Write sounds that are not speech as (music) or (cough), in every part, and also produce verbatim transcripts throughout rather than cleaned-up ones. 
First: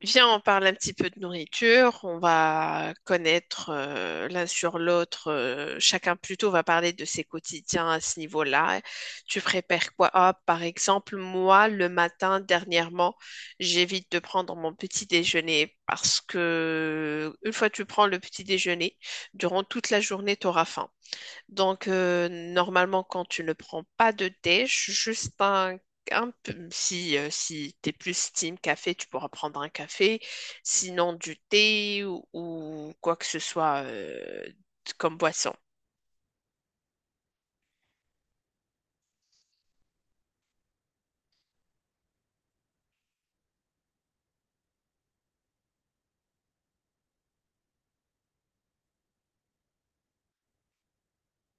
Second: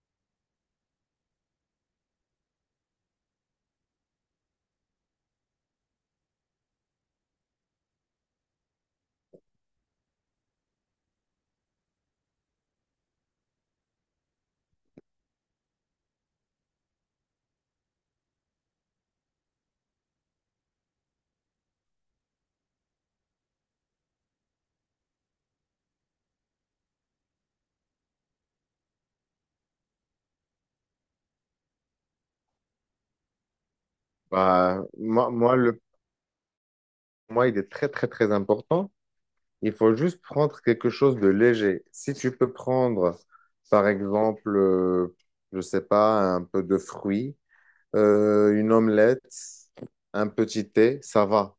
Viens, on parle un petit peu de nourriture. On va connaître euh, l'un sur l'autre. euh, chacun plutôt va parler de ses quotidiens à ce niveau-là. Tu prépares quoi? Ah, par exemple, moi, le matin, dernièrement, j'évite de prendre mon petit déjeuner parce que une fois que tu prends le petit déjeuner, durant toute la journée, tu auras faim. Donc, euh, normalement, quand tu ne prends pas de thé, ju- juste un, un peu, si, euh, si tu es plus team café, tu pourras prendre un café. Sinon, du thé ou, ou quoi que ce soit euh, Bah, comme moi, boisson. moi, le, moi, il est très, très, très important. Il faut juste prendre quelque chose de léger. Si tu peux prendre, par exemple, euh, je sais pas, un peu de fruits, euh, une omelette, un petit thé, ça va.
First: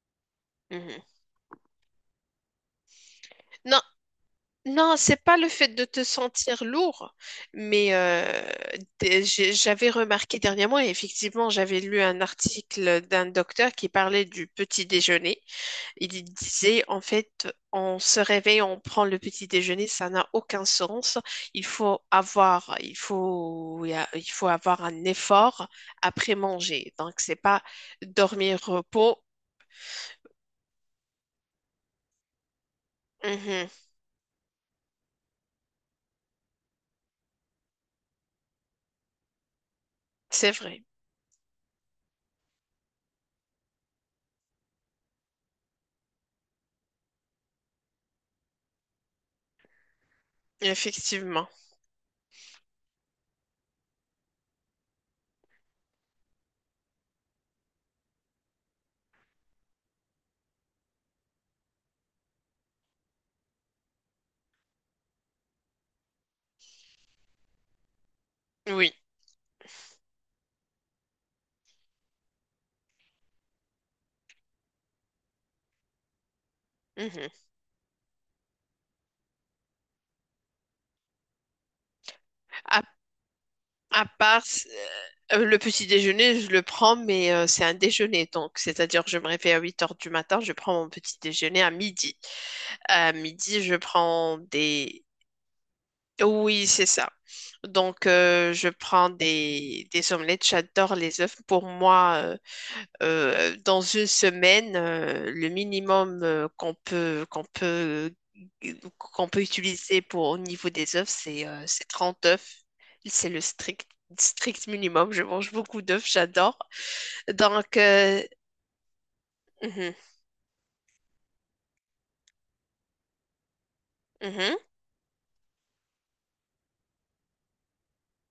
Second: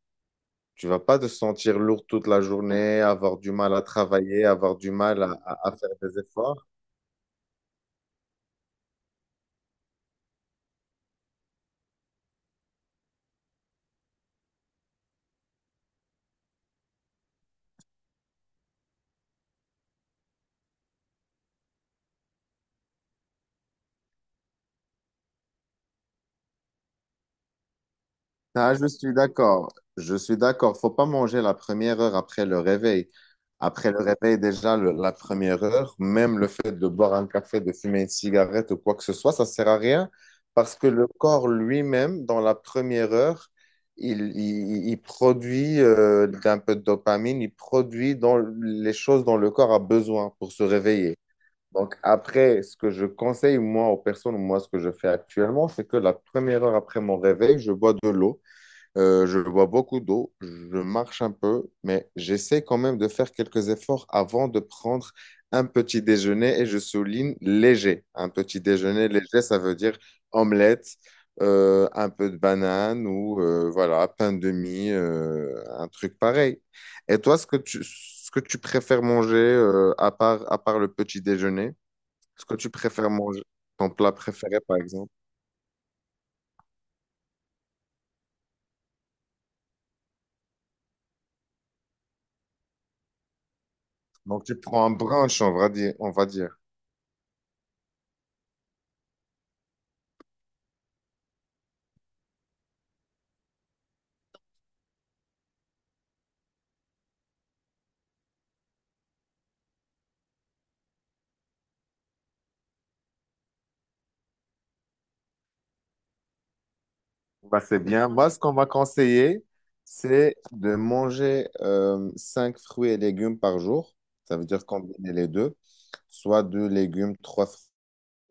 Tu vas Mhm. pas te sentir lourd toute la journée, avoir du mal Non, à travailler, avoir du non, c'est mal à, pas le fait à- à de faire te des sentir efforts. lourd, mais euh, d- j'ai- j'avais remarqué dernièrement, et effectivement, j'avais lu un article d'un docteur qui parlait du petit déjeuner. Il disait, en fait, on se réveille, on prend le petit déjeuner, ça n'a aucun sens. Il faut avoir, il faut, il faut avoir un effort après manger. Donc, c'est pas dormir, Ah, je suis repos. d'accord. Je suis d'accord. Faut pas manger la première heure après le réveil. Mhm. Après le réveil, déjà, le- la première heure, même le fait de boire un café, de fumer une cigarette ou quoi que ce soit, ça sert à rien C'est parce vrai, que le corps lui-même, dans la première heure, il, il- il produit euh, un peu de dopamine, il produit dans les choses dont le corps a besoin pour se réveiller. effectivement. Donc après, ce que je conseille, moi, aux personnes, moi, ce que je fais actuellement, c'est que la première heure après mon réveil, je bois de l'eau. Euh, je bois beaucoup d'eau, je marche un peu, mais j'essaie quand même de faire quelques efforts avant de prendre un petit déjeuner et je souligne léger. Un petit Oui. déjeuner léger, ça veut dire omelette, euh, un peu de banane ou euh, voilà, pain de mie, euh, un truc pareil. Et Mhm. toi, ce que tu, ce que tu préfères manger euh, à part, à part le petit déjeuner, ce que tu À, préfères manger, ton à plat part préféré par exemple. euh, le petit déjeuner, je le prends, mais euh, c'est un déjeuner. Donc, c'est-à-dire, je me réveille à huit heures du matin, je prends mon petit déjeuner à midi. À midi, je prends Donc tu prends un des. brunch, on va dire, on va dire. Oui, c'est ça. Donc, euh, je prends des, des omelettes. J'adore les œufs. Pour moi, euh, euh, dans une semaine, euh, le minimum euh, qu'on peut, qu'on peut, qu'on peut utiliser pour, au niveau des œufs, c'est euh, c'est trente œufs. C'est le strict, strict minimum. Je mange beaucoup d'œufs. J'adore. Bah, Donc, c'est bien. euh, Moi, ce qu'on m'a conseillé, mhm, c'est de manger euh, cinq fruits et légumes par jour. Ça veut mhm, dire combiner les deux, soit deux légumes, trois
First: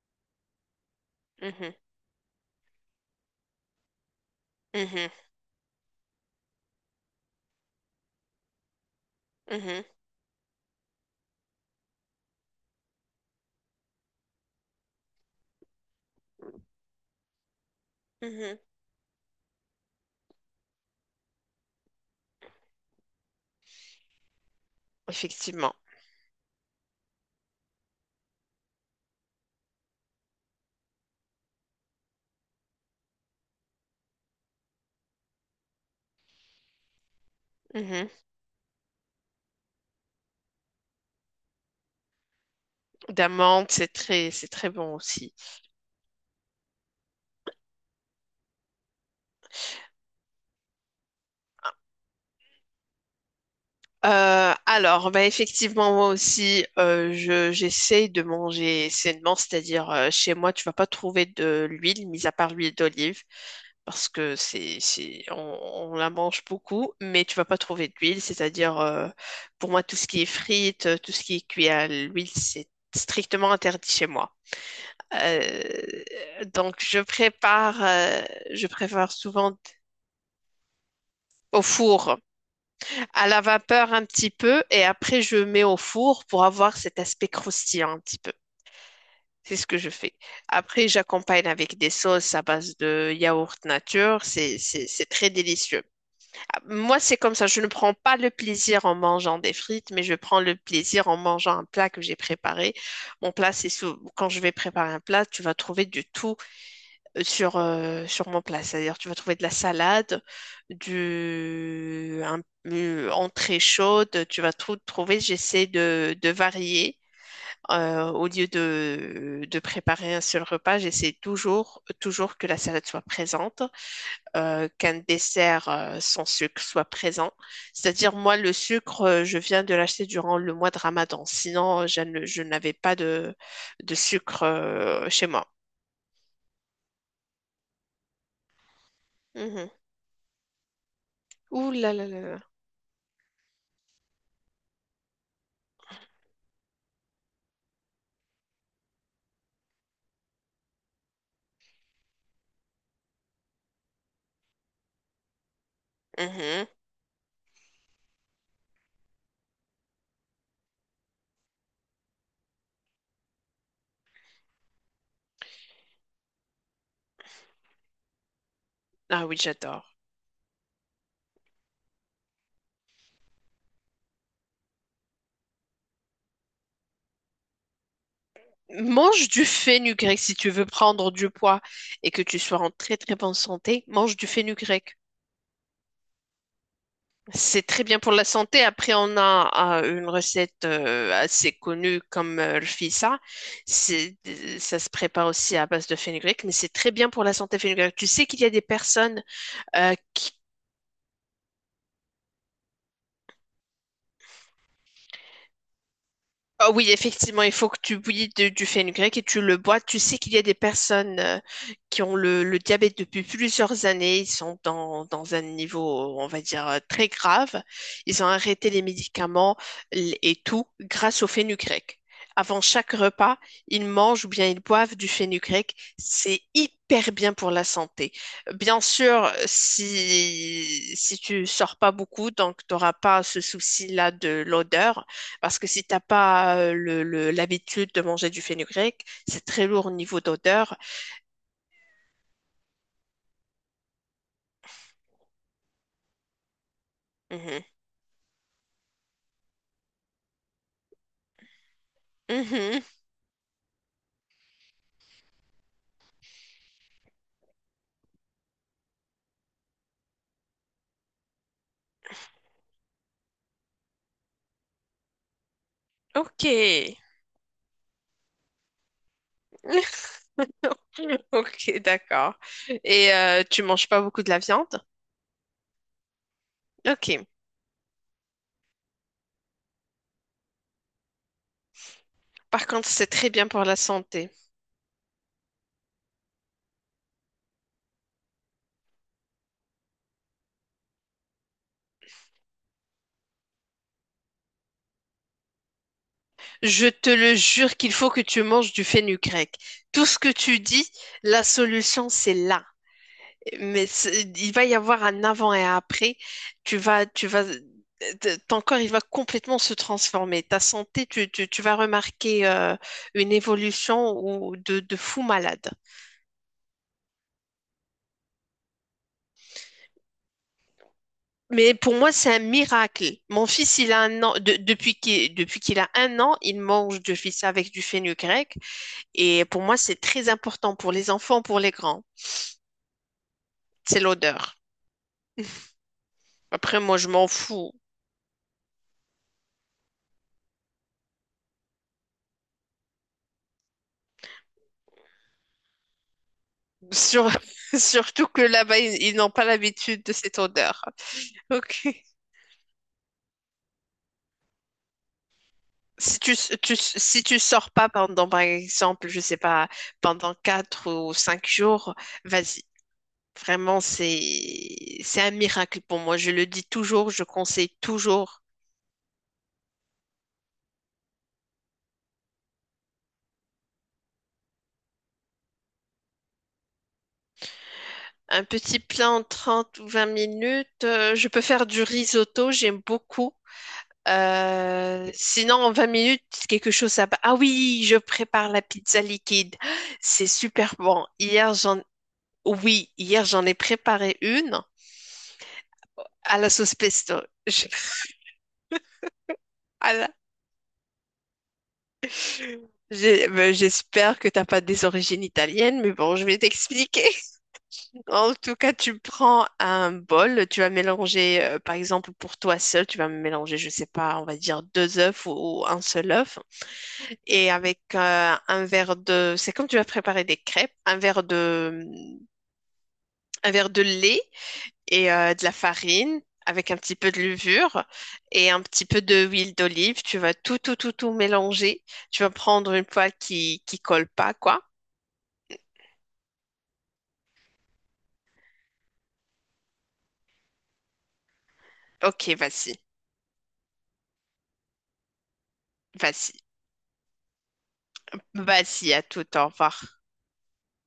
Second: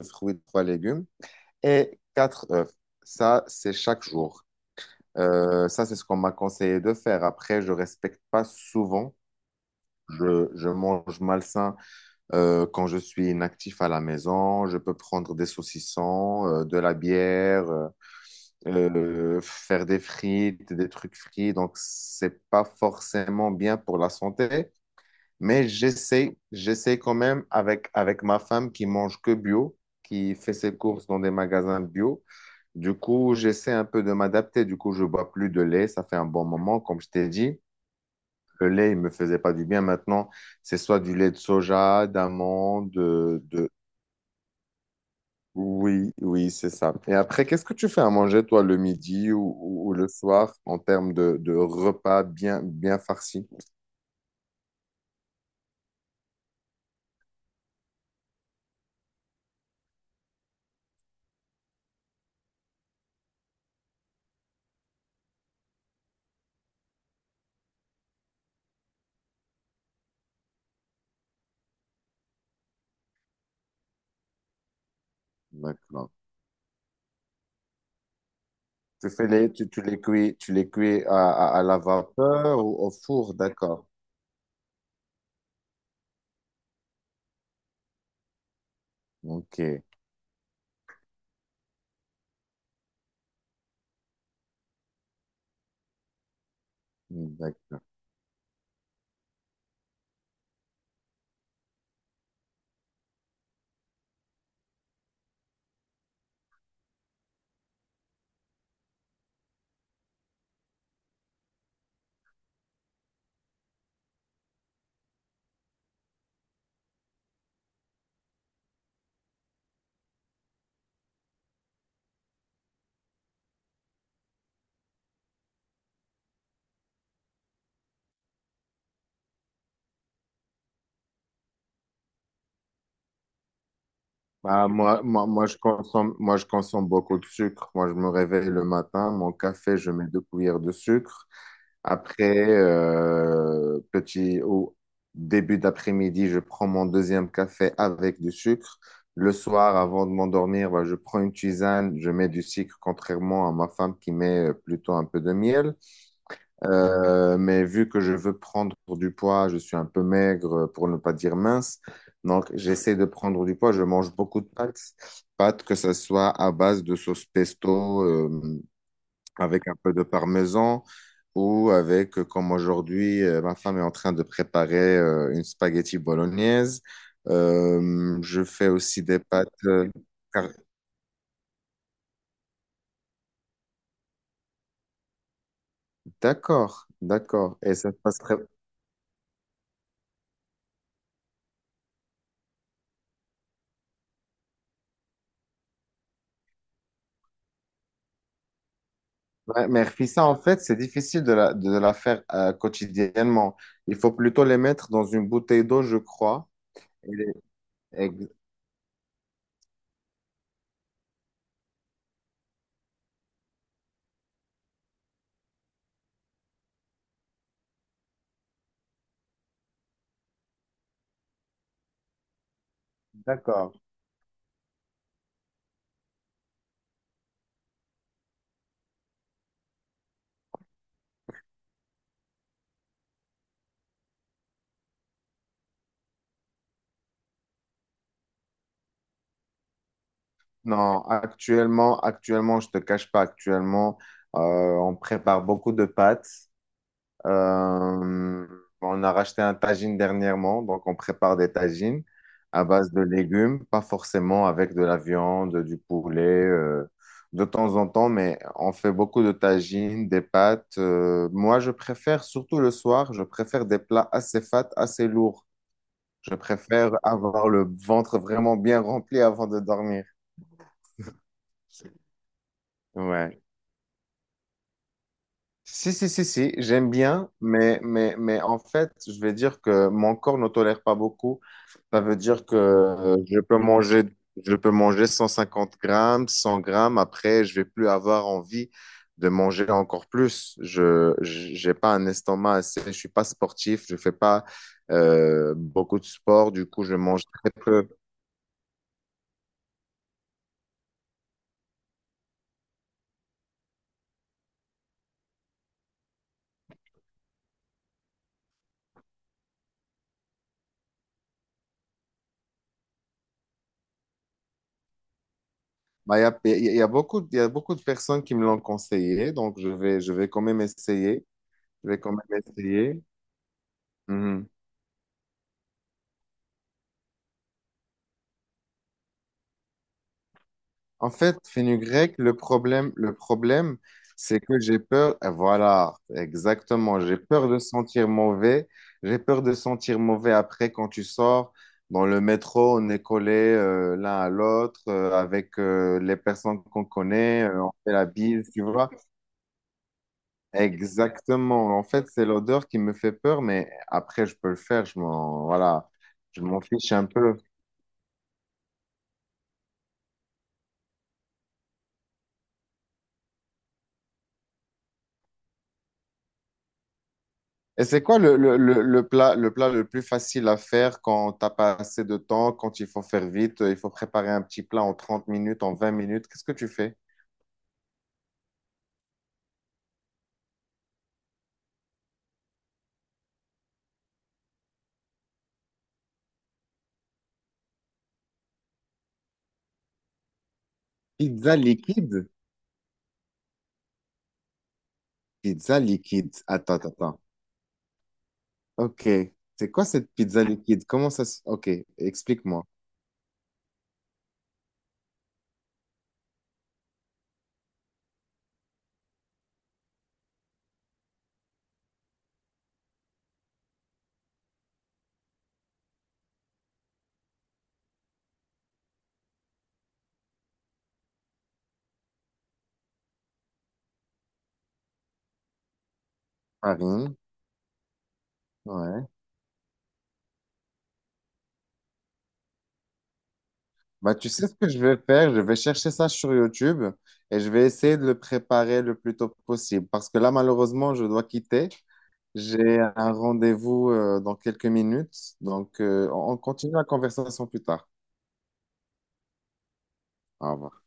fruits, trois légumes mhm, et quatre œufs. Ça, c'est chaque jour. mhm, Euh, ça, c'est ce qu'on m'a conseillé de faire. Après, je respecte pas souvent. mhm, Je, je mange malsain euh, quand je suis inactif à la maison. Je peux prendre des saucissons, euh, de la bière. euh, mhm. Euh, faire des frites, des trucs frits, donc c'est pas forcément bien pour la santé, mais Effectivement. j'essaie, j'essaie quand même avec, avec ma femme qui mange que bio, qui fait ses courses dans des magasins bio. Du coup, j'essaie un peu de m'adapter. Du coup, je bois plus de lait. Ça fait un bon moment, comme je t'ai dit. Mhm. Le lait, il me faisait pas du bien. Maintenant, c'est soit du lait de soja, d'amande, de, de, D'amandes, c'est très, c'est très bon aussi. oui, oui, c'est ça. Et après, qu'est-ce que tu fais à manger, toi, le midi ou, ou- ou le soir, en termes de, de repas bien, bien farcis? Euh, alors, bah effectivement, moi aussi, euh, je, j'essaye de manger sainement, c'est-à-dire euh, chez moi, tu vas pas trouver de l'huile, mis à part l'huile d'olive, parce que c'est, c'est, on, on la mange beaucoup, mais tu vas pas trouver d'huile, c'est-à-dire euh, pour moi, tout ce qui est frites, euh, tout ce qui est cuit à l'huile, c'est strictement interdit chez moi. Euh, D'accord. donc, je prépare, euh, je Tu prépare fais les, souvent tu, tu les cuis, tu les cuis à, à, au à la four. vapeur ou au À four, la d'accord. vapeur un petit peu et après je mets au four pour avoir cet aspect croustillant un petit peu. C'est Ok, ce que je fais. Après, j'accompagne avec des sauces à base de yaourt nature. C'est, c'est, c'est très délicieux. Moi, c'est comme ça. Je ne d'accord. prends pas le plaisir en mangeant des frites, mais je prends le plaisir en mangeant un plat que j'ai préparé. Mon plat, c'est sou- quand je vais préparer un plat, tu vas trouver du tout sur, euh, sur mon plat. C'est-à-dire, tu vas trouver de la salade, du, un, une entrée chaude, tu vas tout trouver. J'essaie de, de varier. Euh, au lieu de, de préparer un seul repas, j'essaie toujours, toujours que la salade soit présente, euh, qu'un dessert euh, sans sucre soit présent. C'est-à-dire, moi, le sucre, euh, je viens de l'acheter durant le mois de Ramadan. Sinon, je ne- je n'avais pas de, de sucre Bah, moi, euh, chez moi, moi, moi. je consomme, moi, je consomme beaucoup de sucre. Moi, je me réveille le matin, mon Mhm. café, je mets deux cuillères de sucre. Ouh là là là Après, euh, petit au début d'après-midi, je prends mon deuxième café avec du sucre. Le soir, avant de m'endormir, bah, je prends une tisane, je mets du sucre, contrairement à ma femme qui met euh, plutôt un peu de miel. là. Euh, mais vu que je veux prendre du poids, je suis un peu maigre, euh, pour ne pas dire mince. Donc, j'essaie de prendre du poids. Je mange beaucoup de pâtes, pâtes que ce soit à base de sauce pesto. euh, Ah oui, Avec un j'adore. peu de parmesan ou avec, euh, comme aujourd'hui, euh, ma femme est en train de préparer euh, une spaghetti bolognaise. Euh, je fais aussi des Mange du pâtes. euh, fenugrec si tu car- veux prendre du poids et que tu sois en très très bonne santé. Mange du fenugrec. D'accord, d'accord. C'est Et très ça se bien pour passe la très... santé. Après, on a euh, une recette euh, assez connue comme euh, le fissa. C'est, Ça se prépare aussi à base de fenugrec, mais c'est très bien pour la santé fenugrec. Tu sais qu'il y a des personnes Ouais, mais euh, ça, qui. en fait, c'est difficile de la, de la faire euh, quotidiennement. Il faut plutôt les mettre dans une bouteille d'eau, je crois. Ah oui, Et les- effectivement, il faut que tu ex- bouillis de- du fenugrec et tu le bois. Tu sais qu'il y a des personnes euh, qui ont le, le diabète depuis plusieurs années. Ils sont dans, dans un niveau, on va dire, euh, très grave. Ils ont arrêté les médicaments l- et tout grâce au fenugrec. Avant chaque repas, D'accord. ils mangent ou bien ils boivent du fenugrec. C'est hyper bien pour la santé. Bien sûr, si, si tu sors pas beaucoup, donc tu n'auras pas ce souci-là de l'odeur. Parce que si t'as pas euh, le, le- l'habitude de manger du fenugrec, c'est très lourd au niveau d'odeur. Non, actuellement, actuellement, je te cache pas, actuellement, euh, on prépare beaucoup de pâtes. Mhm. Euh, on a racheté un tagine dernièrement, donc on prépare des tagines à Mhm. base de légumes, pas forcément avec de la viande, du poulet, euh, de temps en temps, mais on fait beaucoup de tagines, des pâtes. Euh, moi, je préfère, surtout le soir, je préfère des plats assez fat, assez lourds. Je Ok, préfère avoir le ventre vraiment bien rempli avant de dormir. (laughs) ok, d'accord. Et Ouais. euh, tu manges pas beaucoup de la viande? Si, si, si, si, j'aime Ok. bien, mais, mais, mais en fait, je vais dire que mon corps ne tolère pas beaucoup. Ça veut dire que Par contre, c'est euh, très je bien peux pour la manger, santé. je peux manger cent cinquante grammes, cent grammes. Après, je vais plus avoir envie de manger encore plus. Je, j'ai pas un estomac assez, je suis pas sportif, je fais pas euh, beaucoup de sport. Du coup, Je je te mange le très jure peu. qu'il faut que tu manges du fenugrec. Tout ce que tu dis, la solution, c'est là. Mais c'est- il va y avoir un avant et un après. Tu vas, tu vas, euh, t- ton corps, il va complètement se transformer. Ta santé, tu, tu- tu vas remarquer euh, une évolution ou de, de fou malade. Bah, il y a, il y a il y a beaucoup, de- il y a beaucoup de personnes qui me l'ont conseillé, donc je vais, je vais quand même essayer. Mais Je pour vais moi, quand c'est un même essayer. miracle. Mon fils, il a un an, Mmh. de- depuis qu'il, depuis qu'il a un an, il mange du fils avec du fenugrec. Et pour moi, c'est très important pour les En fait, enfants, pour les grands. fenugrec, le problème, le problème, C'est c'est l'odeur. que j'ai peur. Et voilà, Après, moi, exactement. je J'ai m'en peur de fous. sentir mauvais. J'ai peur de sentir mauvais après quand tu sors dans le métro, on est collés euh, l'un à l'autre euh, avec euh, les personnes qu'on Sur- connaît. Euh, on (laughs) fait la surtout que bise, tu là-bas, vois. ils ils n'ont pas l'habitude de cette odeur. Exactement. En Ok. fait, c'est l'odeur qui me fait peur, mais après, je peux le faire. Je m'en, voilà, Si tu, je m'en tu fiche un si peu. tu sors pas pendant, par exemple, je sais pas, pendant quatre ou cinq jours, vas-y. Vraiment, c'est, c'est un miracle pour moi. Je le dis toujours, je conseille Et c'est quoi le, toujours. le, le, le plat, le plat le plus facile à faire quand t'as pas assez de temps, quand il faut faire vite, euh, il faut préparer un petit plat en trente minutes, en vingt minutes. Qu'est-ce que tu fais? Un petit plat en trente ou vingt minutes. euh, je peux faire du risotto, j'aime beaucoup. Euh, sinon, en vingt minutes, quelque chose à. Ah oui, je prépare la pizza liquide. C'est super bon. Hier, Pizza j'en. liquide? Oui, hier, j'en ai préparé une. Pizza liquide. À la sauce Attends, attends, attends. pesto. Je- Ok. C'est quoi à cette la- pizza liquide? Comment ça se... Ok, explique-moi. j'ai- ben, J'espère que t'as pas des origines italiennes, mais bon, je vais t'expliquer. (laughs) En tout cas, tu prends un bol, tu vas mélanger, euh, par exemple, pour toi seul, tu vas mélanger, je sais pas, on va dire deux œufs ou, ou un seul œuf, et avec euh, un verre de, c'est comme tu vas préparer des crêpes, un verre de, un verre de lait et euh, de la farine avec un petit peu Farine. de levure et un petit peu Ouais. de huile d'olive. Tu vas tout, tout, tout, tout mélanger. Tu vas prendre une poêle qui qui colle Bah, tu pas, sais ce quoi. que je vais faire? Je vais chercher ça sur YouTube et je vais essayer de le préparer le plus tôt possible. Parce que là, malheureusement, je dois quitter. Ok, vas-y, J'ai un rendez-vous euh, dans quelques minutes, donc euh, on on vas-y, continue la conversation plus tard. vas-y, à tout, au revoir. Au revoir.